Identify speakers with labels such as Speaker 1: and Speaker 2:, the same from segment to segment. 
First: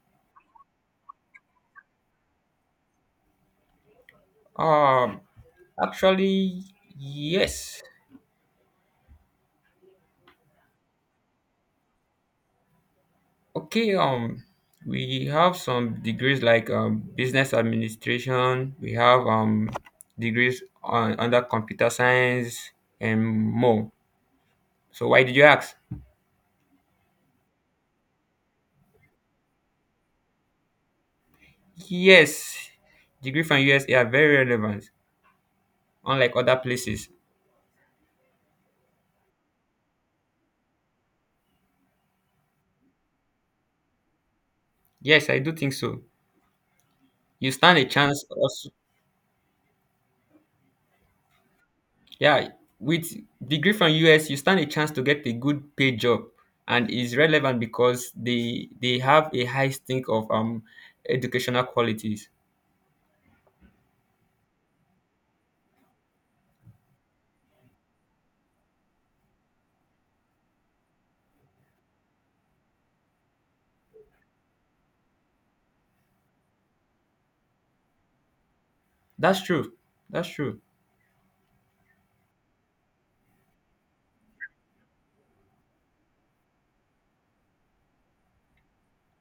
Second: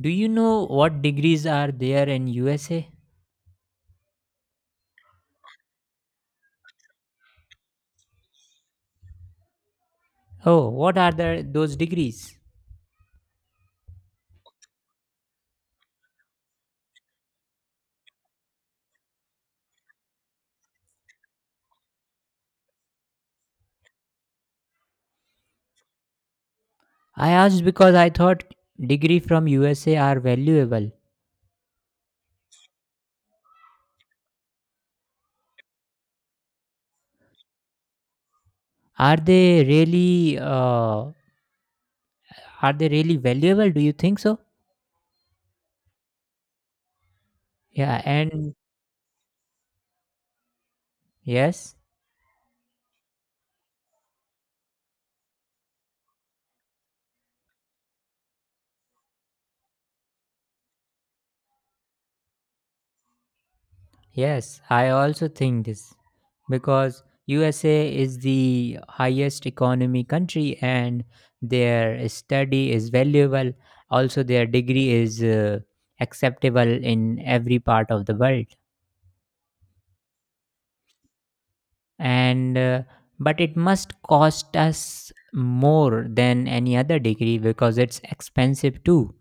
Speaker 1: Do you know what degrees are there in USA?
Speaker 2: Um, actually, yes.
Speaker 1: Oh, what are those degrees?
Speaker 2: Okay. We have some degrees like business administration. We have degrees on, under computer science and more. So why did you ask?
Speaker 1: I asked because I thought degree from USA are valuable.
Speaker 2: Yes, degree from USA are very relevant, unlike other places.
Speaker 1: Are they really uh, are they really valuable? Do you think so?
Speaker 2: Yes, I do think so. You stand a
Speaker 1: Yeah,
Speaker 2: chance
Speaker 1: and
Speaker 2: also.
Speaker 1: yes.
Speaker 2: Yeah, with degree from US, you stand a chance to get a good paid job, and is relevant because they have a high stink of educational qualities.
Speaker 1: Yes, I also think this because USA is the highest economy country and their study is valuable, also their degree is acceptable in every part of the world,
Speaker 2: That's true. That's true.
Speaker 1: and but it must cost us more than any other degree because it's expensive too.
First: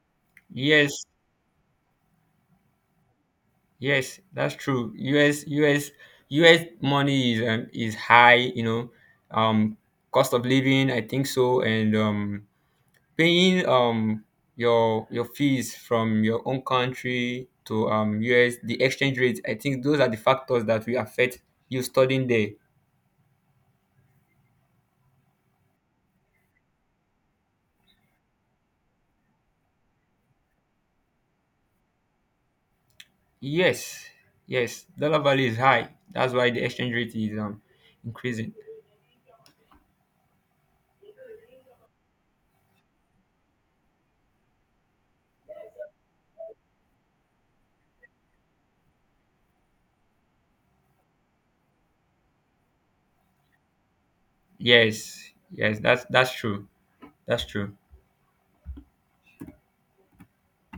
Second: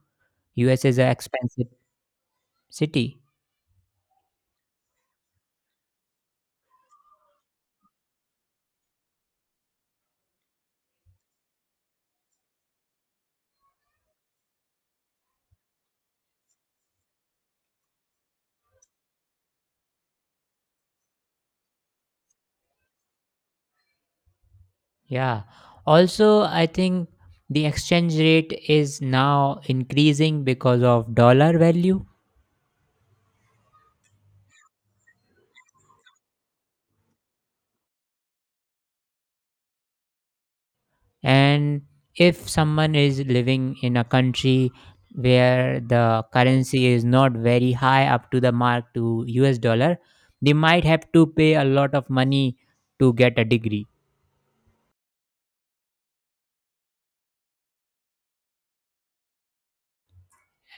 Speaker 1: USA
Speaker 2: Yes,
Speaker 1: is an expensive city.
Speaker 2: yes, that's true. US US money is high. You know, um, cost of living. I think so, and paying your fees from your own country to US, the exchange rate. I think those are the factors that will affect you studying there.
Speaker 1: Yeah. Also, I think the exchange rate is now increasing because of dollar value.
Speaker 2: Yes, yes, dollar value is high. That's why the exchange rate is increasing.
Speaker 1: And if someone is living in a country where the currency is not very high up to the mark to US dollar, they might have to pay a lot of money to get a degree.
Speaker 2: Yes, yes, that's true. That's true.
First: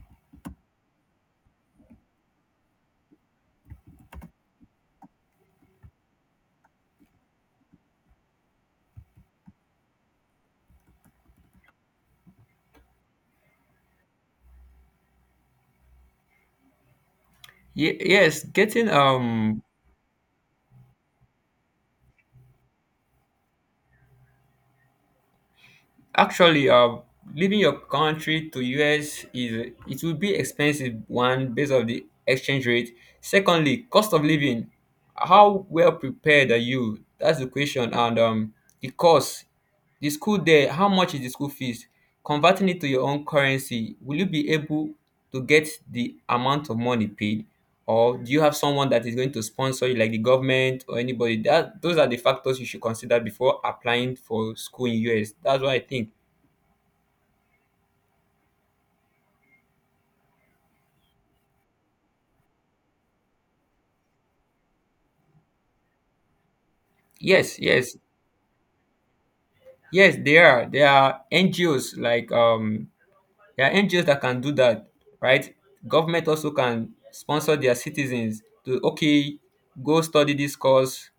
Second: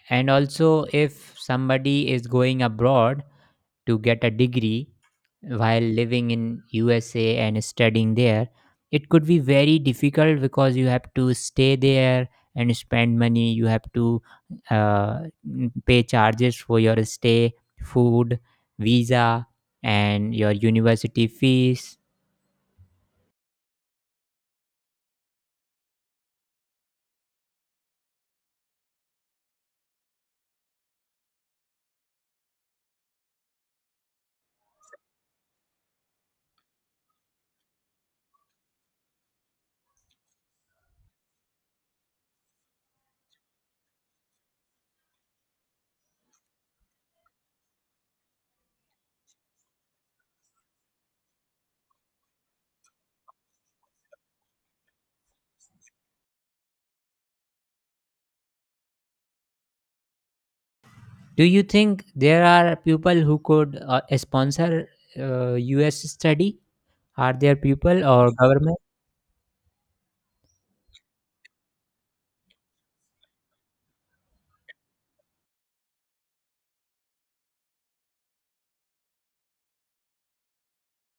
Speaker 1: And also, if somebody is going abroad, to get a degree while living in USA and studying there, it could be very difficult because you have to stay there and spend money. You have to uh, pay charges for your stay, food,
Speaker 2: Yes, getting
Speaker 1: visa, and your university fees.
Speaker 2: actually, leaving your country to US, is it will be expensive one based on the exchange rate. Secondly, cost of living. How well prepared are you? That's the question. And the cost, the school there. How much is the school fees? Converting it to your own currency, will you be able to get the amount of money paid, or do you have someone that is going to sponsor you, like the government or anybody? That those are the factors you should consider before applying for school in US. That's what I think.
Speaker 1: Do you think there are people who could sponsor US study? Are there
Speaker 2: Yes, yes,
Speaker 1: people or government?
Speaker 2: yes, they are. There are NGOs like there are NGOs that can do that, right? Government also can sponsor their citizens to okay, go study this course,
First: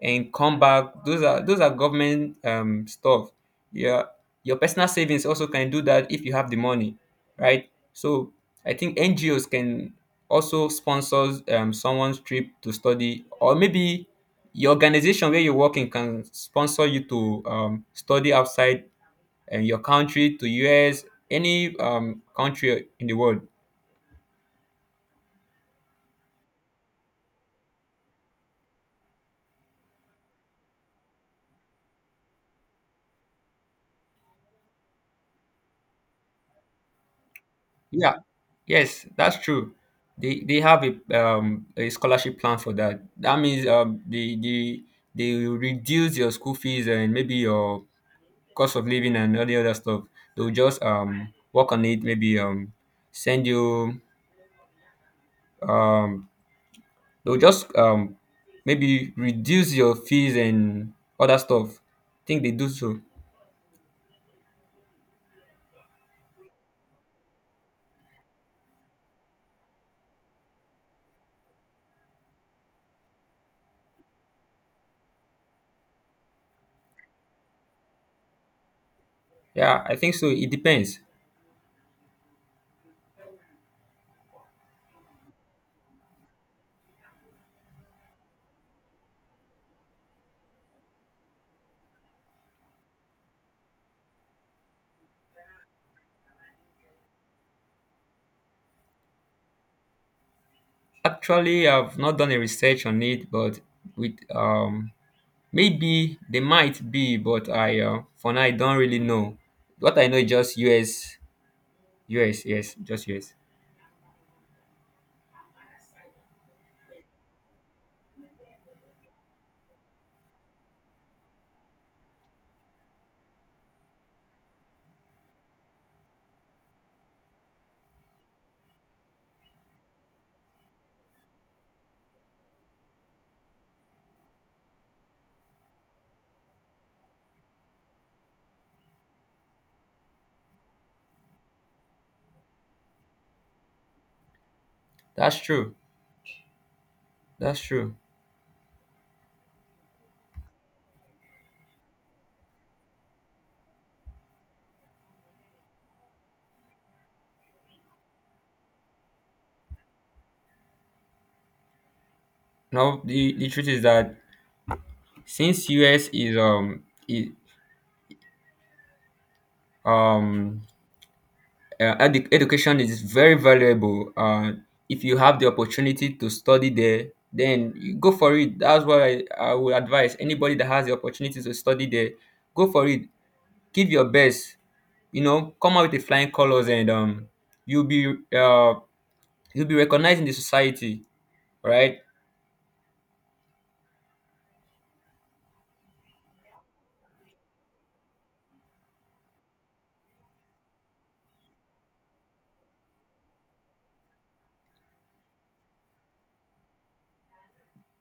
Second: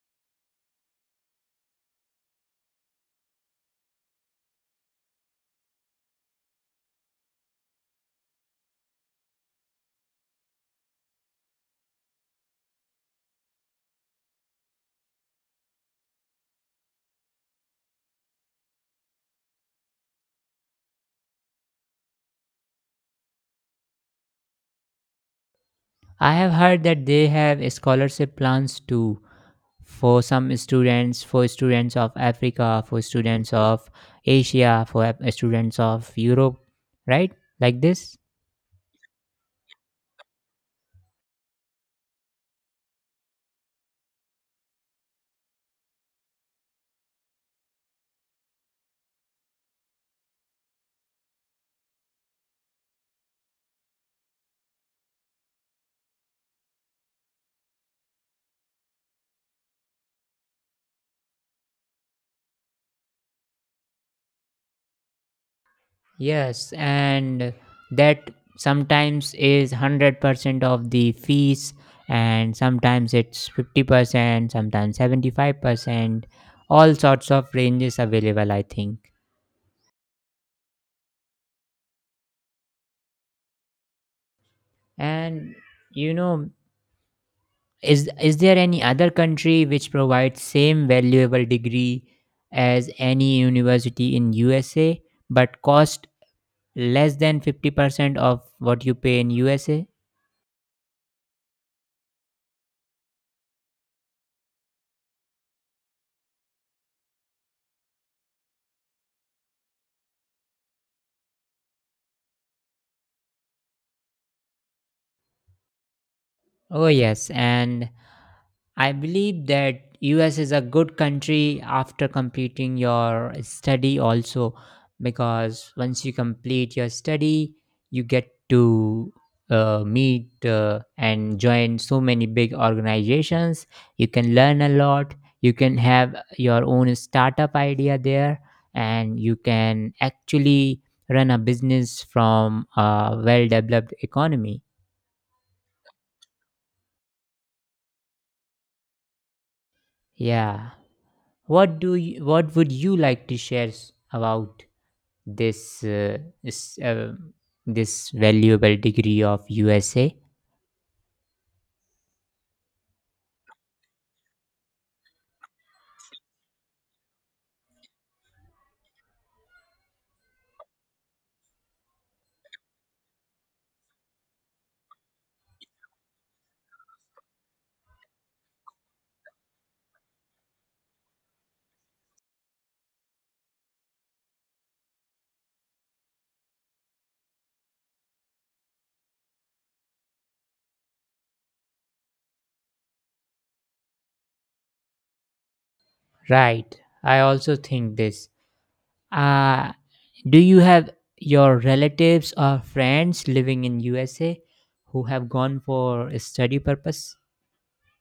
Speaker 2: and come back. Those are government stuff. Yeah, your personal savings also can do that if you have the money, right? So I think NGOs can also sponsor someone's trip to study, or maybe your organization where you're working can sponsor you to study outside your country to US, any country in the world.
Speaker 1: I have heard that they have scholarship plans too, for some students, for students of Africa, for students of Asia, for students of Europe, right? Like this.
Speaker 2: Yeah. Yes, that's true. They have a scholarship plan for that. That means the they will reduce your school fees and maybe your cost of living and all the other stuff. They'll just work on it. Maybe send you, um they'll just maybe reduce your fees and other stuff. I think they do so.
Speaker 1: Yes, and that sometimes is 100% of the fees and sometimes it's 50%, sometimes 75%. All sorts of ranges available, I think.
Speaker 2: Yeah, I think so. It depends.
Speaker 1: And you know is there any other country which provides same valuable degree as any university in USA but cost less than 50% of what you pay in USA?
Speaker 2: Actually, I've not done a research on it, but with maybe they might be, but I for now I don't really know. What I know is just US, US, yes, just US.
Speaker 1: Oh yes, and I believe that US is a good country after completing your study also, because once you complete your study you get to meet and join so many big organizations. You can learn a lot, you can have your own startup idea there, and you can actually run a business from a well developed economy.
Speaker 2: That's true. That's true.
Speaker 1: Yeah. What do you, what would you like to share about this s- uh, this valuable degree of USA?
Speaker 2: Now the truth is that since US is um education is very valuable. If you have the opportunity to study there, then you go for it. That's what I would advise anybody that has the opportunity to study there. Go for it. Give your best. You know, come out with the flying colors, and you'll be uh, you'll be recognized in the society, right?
Speaker 1: Right. I also think this. Uh, do you have your relatives or friends living in USA who have gone for a study purpose?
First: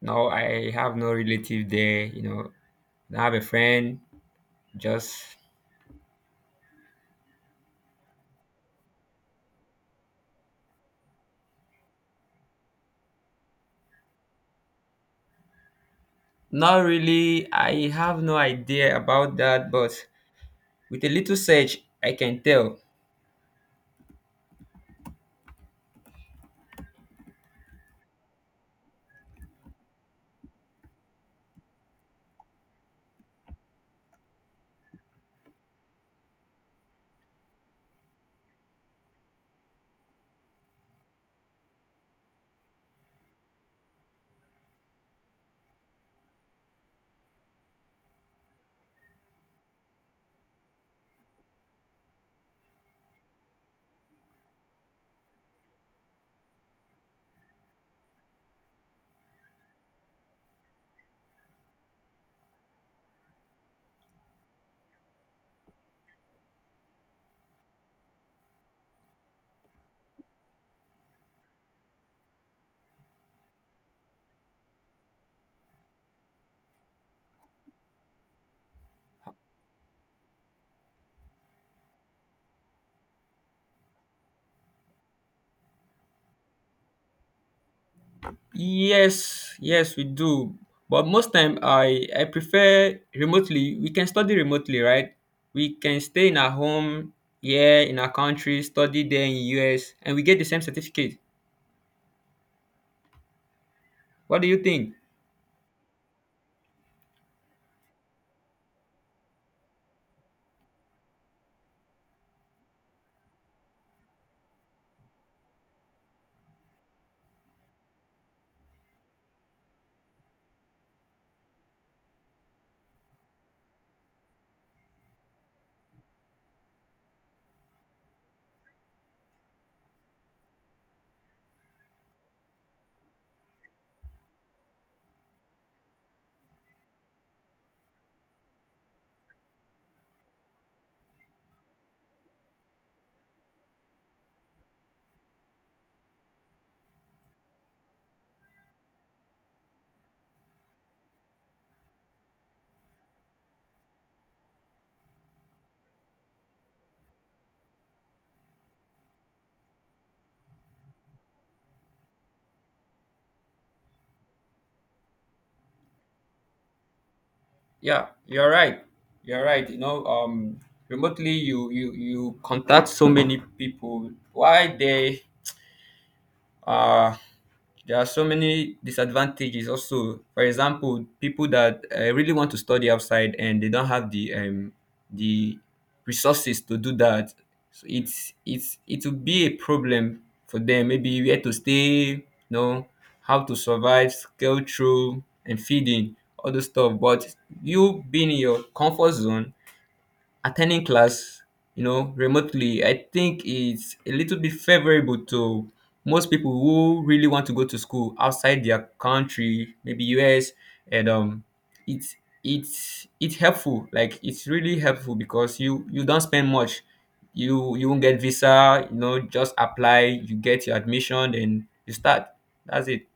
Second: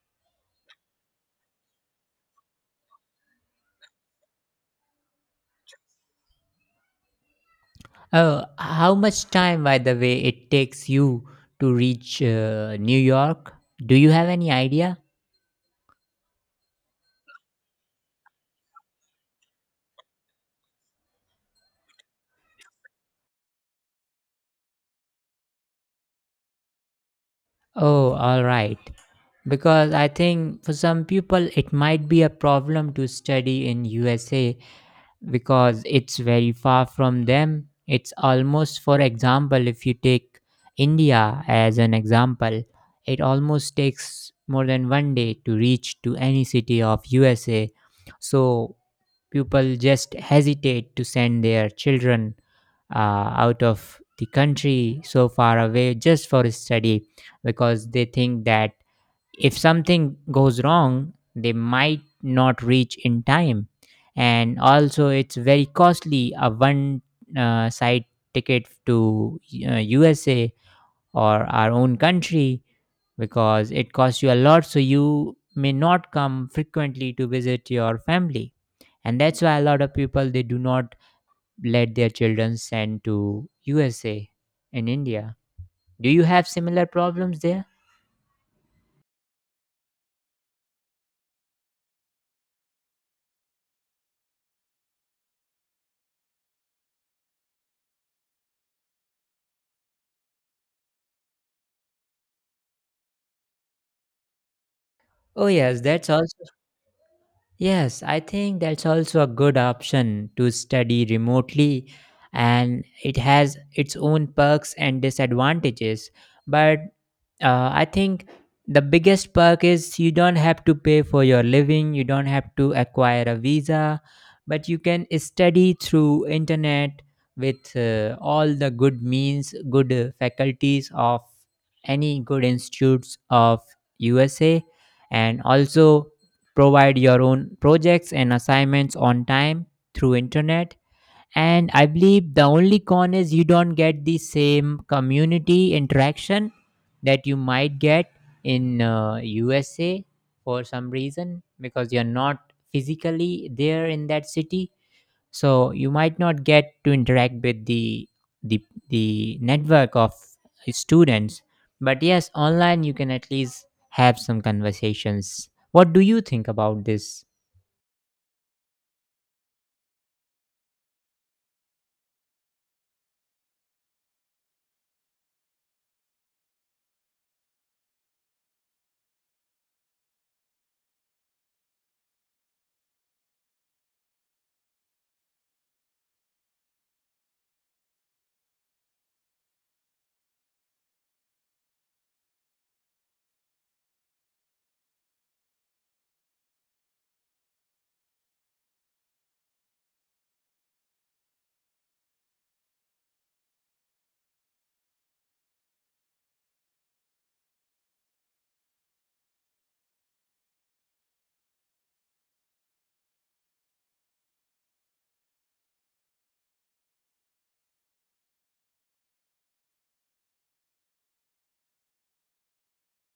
Speaker 2: No, I have no relative there. You know, I have a friend. Just
Speaker 1: Oh, how much time, by the way, it takes you to reach New York? Do you have any idea?
Speaker 2: not really. I have no idea about that, but with a little search, I can tell.
Speaker 1: Oh, all right. Because I think for some people it might be a problem to study in USA because it's very far from them. It's almost, for example, if you take India as an example, it almost takes more than 1 day to reach to any city of USA. So people just hesitate to send their children out of the country so far away just for study because they think that if something goes wrong they might not reach in time, and also it's very costly, a one side ticket to USA or our own country, because it costs you a lot, so you may not come frequently to visit your family, and that's why a lot of people they do not let their children send to USA and India. Do you have similar problems there?
Speaker 2: Yes, yes, we do. But most time, I prefer remotely. We can study remotely, right? We can stay in our home, yeah, in our country, study there in US, and we get the same certificate. What do you think?
Speaker 1: Oh, yes, that's also. Yes, I think that's also a good option to study remotely, and it has its own perks and disadvantages. But I think the biggest perk is you don't have to pay for your living, you don't have to acquire a visa, but you can study through internet with all the good means, good faculties of any good institutes of USA, and also provide your own projects and assignments on time through internet. And I believe the only con is you don't get the same community interaction that you might get in USA for some reason because you're not physically there in that city. So you might not get to interact with the the network of students. But yes, online you can at least have some conversations. What do you think about this?
Speaker 2: Yeah, you're right. You're right. You know, remotely, you contact so many people. Why they uh there are so many disadvantages also. For example, people that really want to study outside and they don't have the the resources to do that, so it's it will be a problem for them. Maybe where to stay, you know, how to survive, scale through, and feeding all those stuff. But you being in your comfort zone, attending class, you know, remotely, I think it's a little bit favorable to most people who really want to go to school outside their country, maybe US, and it's it's it's helpful. Like, it's really helpful because you don't spend much. You won't get visa. You know, just apply. You get your admission, then you start. That's it.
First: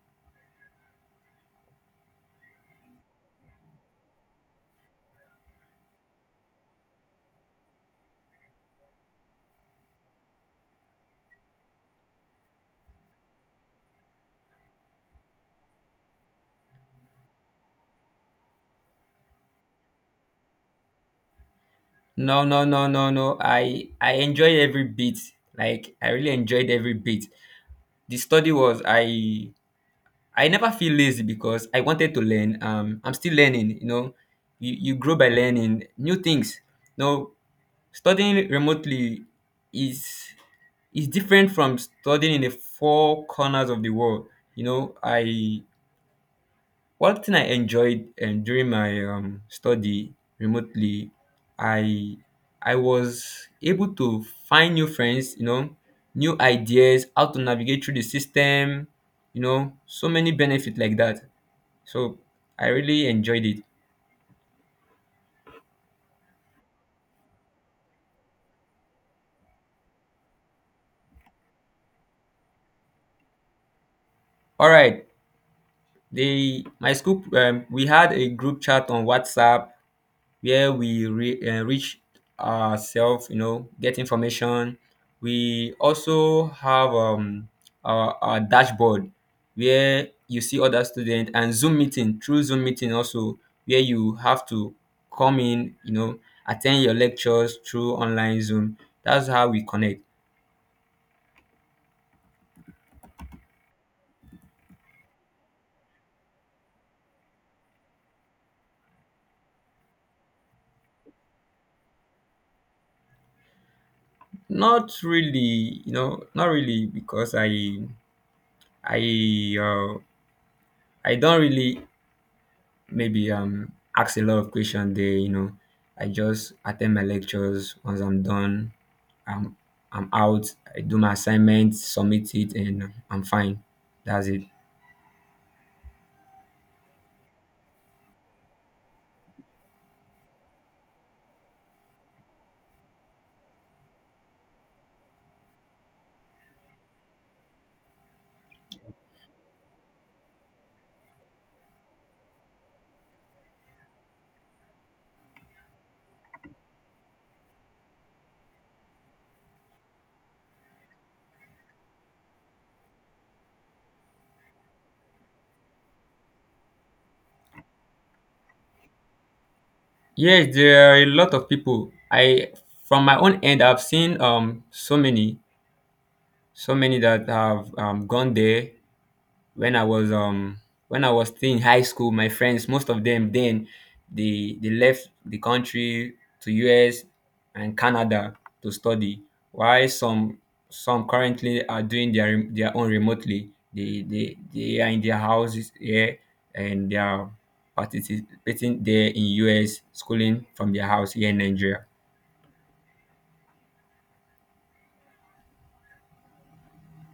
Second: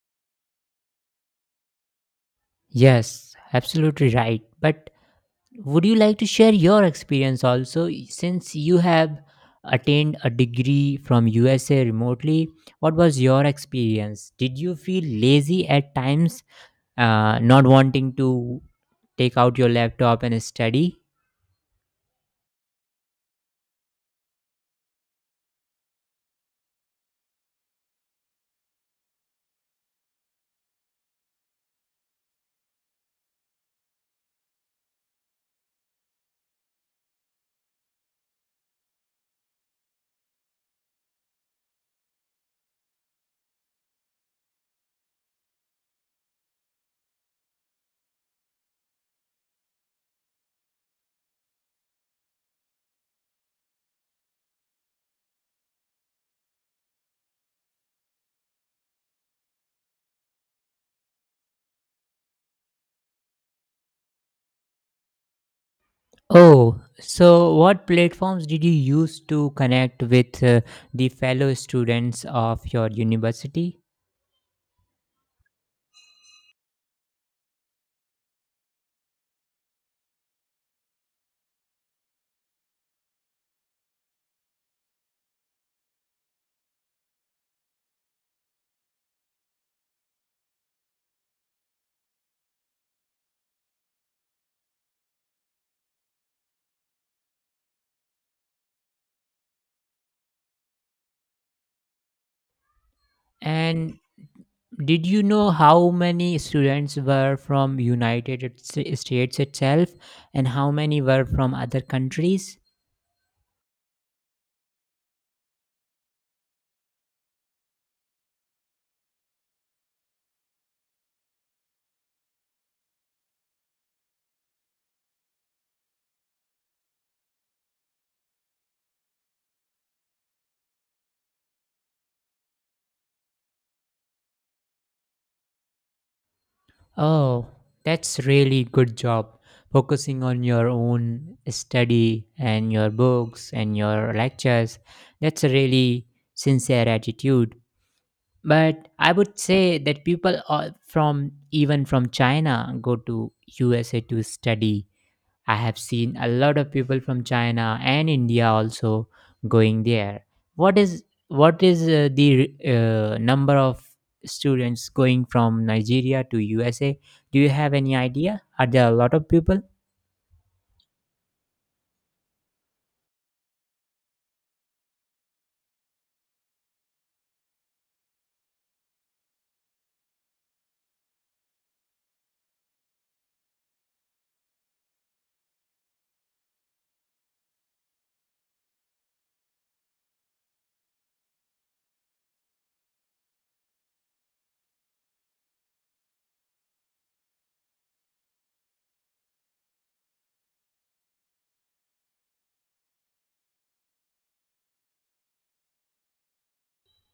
Speaker 1: Yes, absolutely right. But would you like to share your experience also, since you have attained a degree from usa remotely? What was your experience? Did you feel lazy at times, not wanting to take out your laptop and study?
Speaker 2: No, no, no, no, no. I enjoy every bit. Like, I really enjoyed every bit. The study was, I never feel lazy because I wanted to learn. I'm still learning. You know, you grow by learning new things. Now, studying remotely is is different from studying in the four corners of the world. You know, I one thing I enjoyed during my study remotely, I I was able to find new friends. You know, new ideas, how to navigate through the system. You know, so many benefits like that. So I really enjoyed it.
Speaker 1: Oh, so what platforms did you use to connect with the fellow students of your university?
Speaker 2: All right, they my school, we had a group chat on WhatsApp where we reach ourselves, you know, get information. We also have our dashboard where you see other students, and Zoom meeting through Zoom meeting also where you have to come in, you know, attend your lectures through online Zoom. That's how we connect.
Speaker 1: And did you know how many students were from United States itself and how many were from other countries?
Speaker 2: Not really, you know, not really because I uh, I don't really maybe ask a lot of questions there, you know. I just attend my lectures. Once I'm done, I'm I'm out, I do my assignment, submit it, and I'm fine. That's it.
Speaker 1: Oh, that's really good job. Focusing on your own study and your books and your lectures. That's a really sincere attitude. But I would say that people are from, even from China, go to USA to study. I have seen a lot of people from China and India also going there. What is the number of students going from Nigeria to USA? Do you have any idea? Are there a lot of people?
Speaker 2: Yes, there are a lot of people. I From my own end I've seen so many, so many that have gone there. When I was when I was still in high school, my friends, most of them then, they left the country to US and Canada to study, while some currently are doing their their own remotely. They are in their houses here, and they are participating there in US schooling from their house here in Nigeria.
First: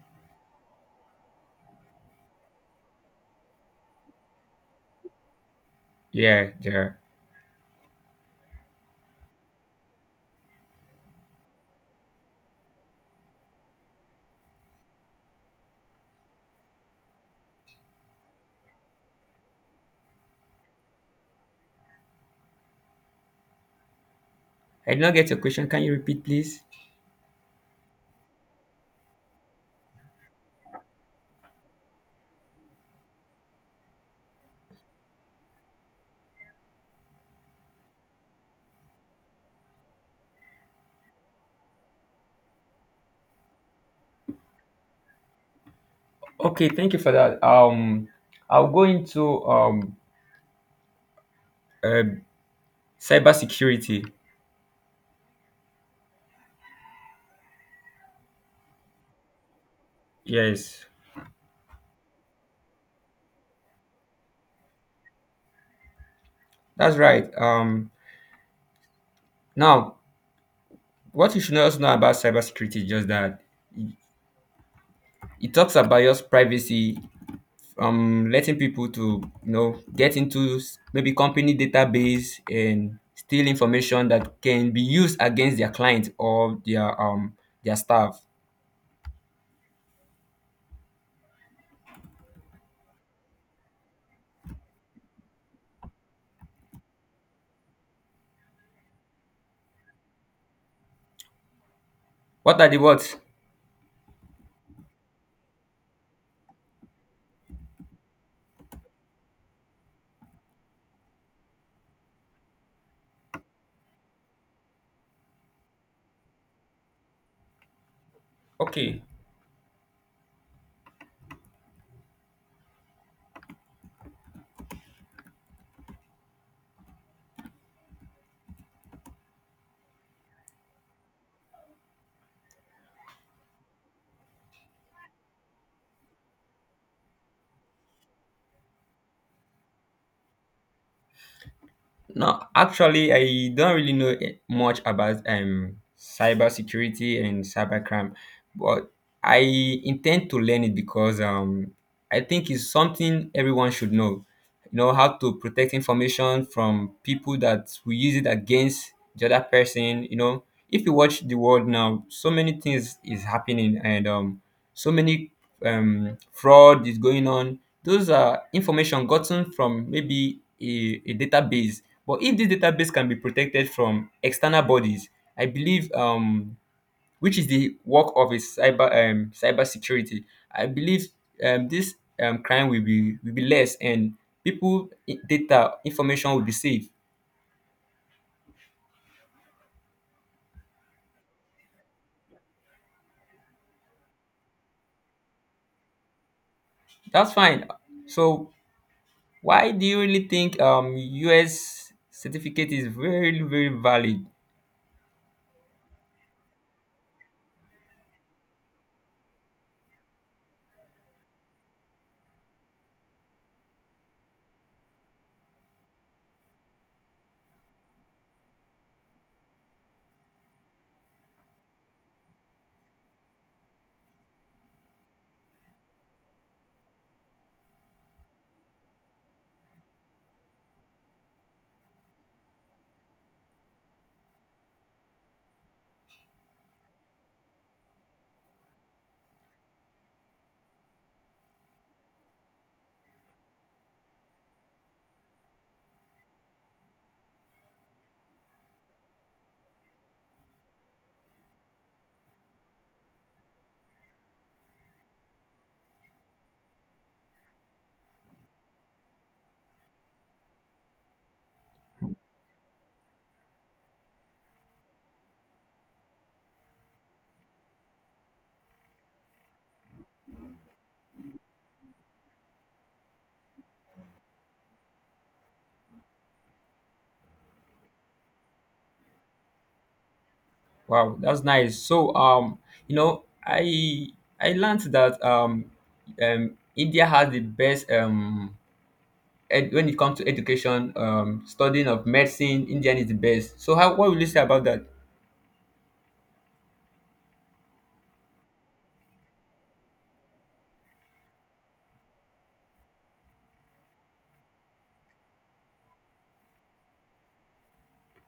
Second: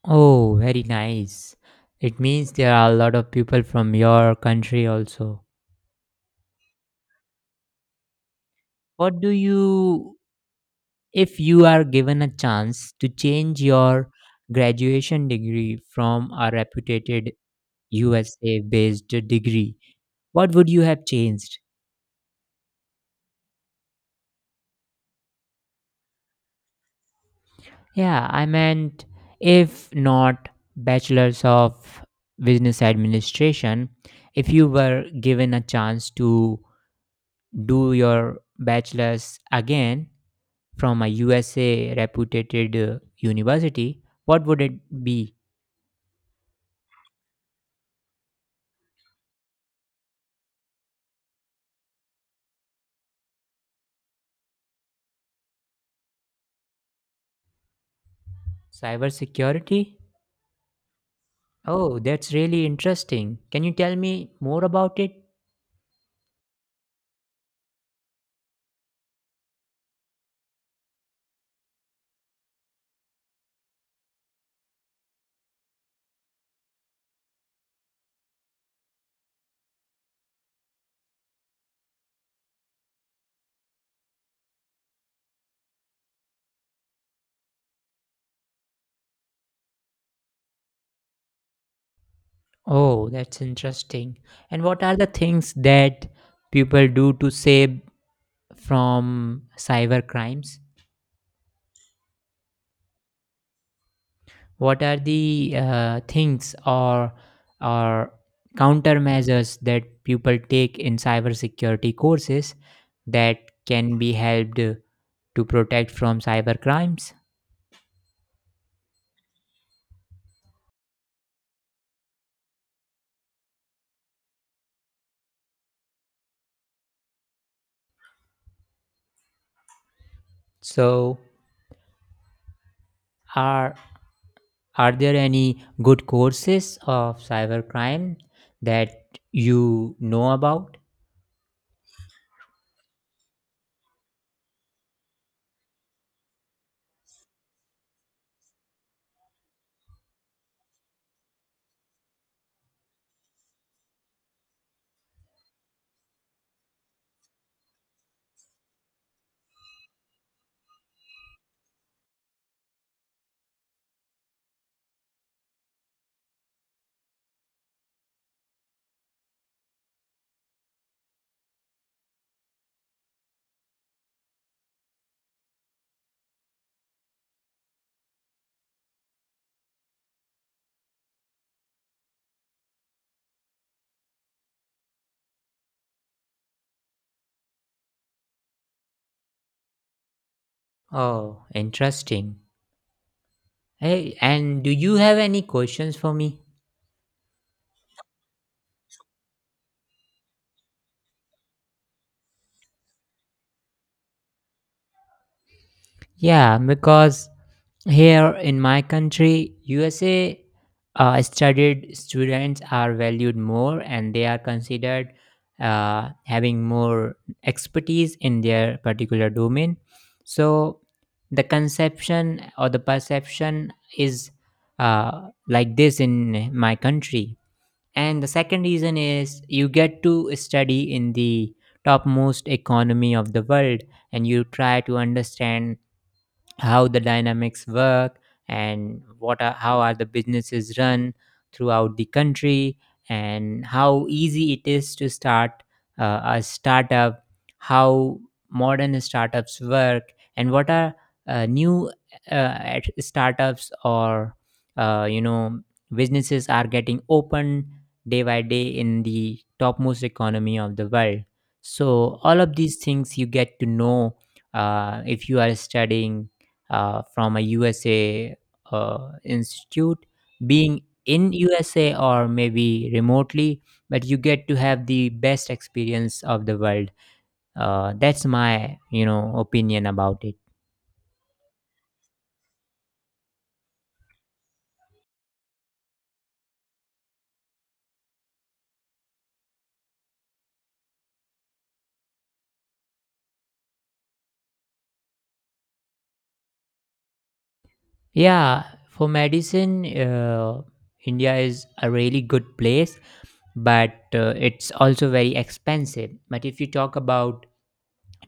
Speaker 1: Oh, very nice. It means there are a lot of people from your country also.
Speaker 2: Yeah, there.
Speaker 1: What do you, if you are given a chance to change your graduation degree from a reputed USA based degree, what would you have changed?
Speaker 2: I did not get your question. Can you repeat, please?
Speaker 1: Yeah, I meant if not bachelor's of business administration, if you were given a chance to do your bachelor's again from a USA reputed university, what would it be?
Speaker 2: Okay, thank you for that. I'll go into um, cybersecurity.
Speaker 1: Cybersecurity?
Speaker 2: Yes,
Speaker 1: Oh, that's really interesting. Can you tell me more about it?
Speaker 2: that's right. Now, what you should also know about cybersecurity is just that it talks about your privacy, letting people to you know get into maybe company database and steal information that can be used against their client or their their staff.
Speaker 1: Oh, that's interesting. And what are the things that people do to save from cyber crimes?
Speaker 2: What are the what?
Speaker 1: What are the things or countermeasures that people take in cybersecurity courses that can be helped to protect from cyber crimes?
Speaker 2: Okay,
Speaker 1: So, are are there any good courses of cyber crime that you know about?
Speaker 2: no, actually, I don't really know eh, much about cybersecurity and cybercrime, but I intend to learn it because I think it's something everyone should know. You know how to protect information from people that will use it against the other person. You know, if you watch the world now, so many things is happening, and so many fraud is going on. Those are information gotten from maybe a database, but if this database can be protected from external bodies, I believe, which is the work of a cyber cyber security, I believe this crime will be less, and people data information will be safe.
Speaker 1: Oh, interesting. Hey, and do you have any questions for me?
Speaker 2: That's fine. So why do you really think U.S. certificate is very very valid?
Speaker 1: Yeah, because here in my country, USA studied students are valued more, and they are considered having more expertise in their particular domain. So the conception or the perception is like this in my country. And the second reason is you get to study in the topmost economy of the world, and you try to understand how the dynamics work, and how are the businesses run throughout the country, and how easy it is to start a startup, how modern startups work, and what are new uh, startups or uh, you know businesses are getting opened day by day in the topmost economy of the world. So all of these things you get to know if you are studying from a USA institute, being in USA or maybe remotely, but you get to have the best experience of the world. That's my opinion about it.
Speaker 2: Wow, that's nice. So you know, I learned that India has the best when it comes to education, studying of medicine, Indian is the best. So how what will you say about that?
Speaker 1: Yeah, for medicine, India is a really good place, but it's also very expensive. But if you talk about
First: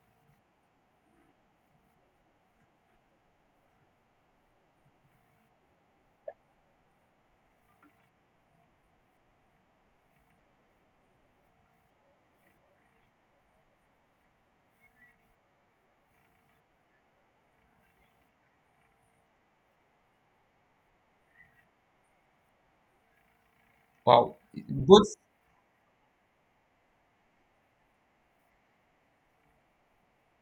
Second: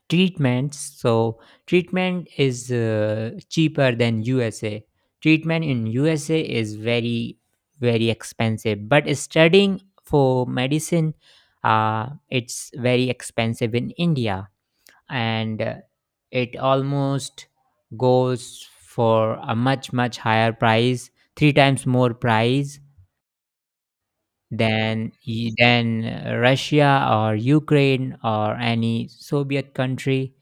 Speaker 1: treatments, so treatment is cheaper than usa. Treatment in usa is very very expensive, but studying for medicine, it's very expensive in india, and it almost goes for a much much higher price, three times more price
Speaker 2: Wow,
Speaker 1: than
Speaker 2: both.
Speaker 1: than russia or ukraine or any soviet country,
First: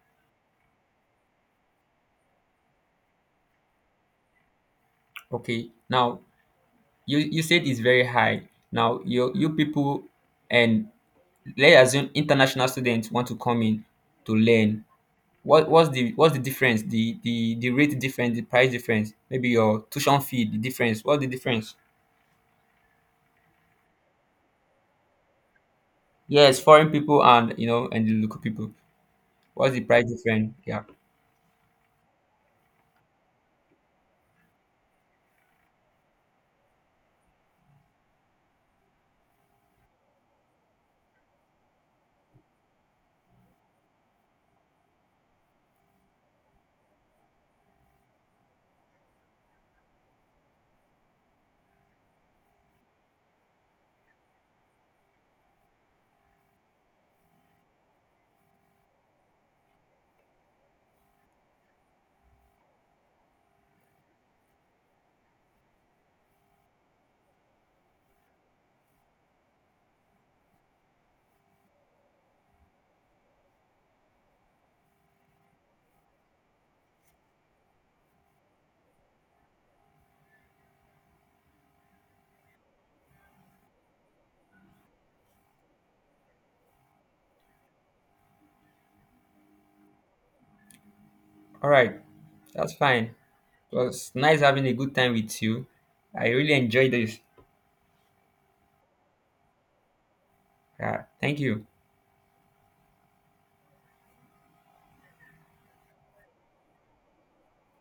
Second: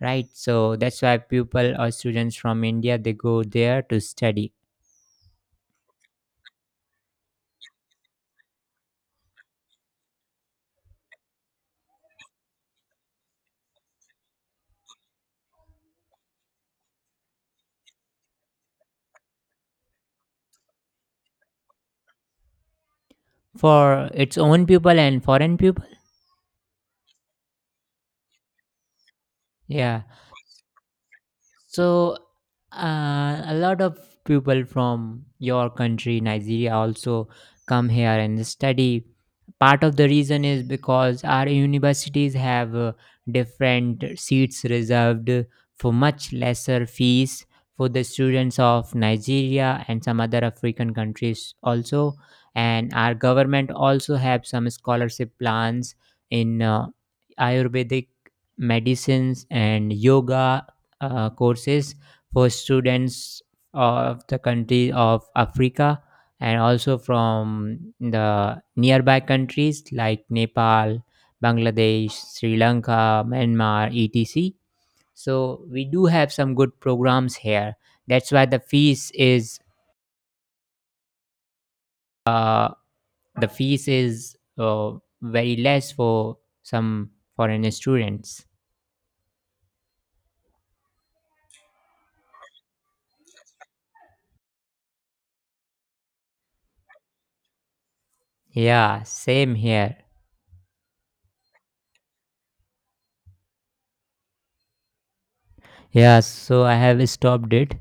Speaker 1: right? So that's why people or students from india, they go there to study,
Speaker 2: Okay, now you said it's very high. Now you people and let's assume international students want to come in to learn. What what's the difference? The rate difference, the price difference, maybe your tuition fee, the difference. What's the difference?
Speaker 1: for its own people and foreign people.
Speaker 2: Yes, foreign people, and you know, and the local people. What's the
Speaker 1: Yeah.
Speaker 2: price difference? Yeah.
Speaker 1: So, a lot of people from your country, Nigeria, also come here and study. Part of the reason is because our universities have different seats reserved for much lesser fees for the students of Nigeria and some other African countries also. And our government also have some scholarship plans in Ayurvedic medicines and yoga courses for students of the country of Africa and also from the nearby countries like Nepal, Bangladesh, Sri Lanka, Myanmar, etc. So we do have some good programs here. That's why the fees is uh, the fees is uh, very less for some foreign students.
Speaker 2: All right, that's fine. It was nice having a good time with you. I really enjoyed this.
Speaker 1: Yeah, same here.
Speaker 2: Thank you.
Speaker 1: Yeah, so I have stopped it.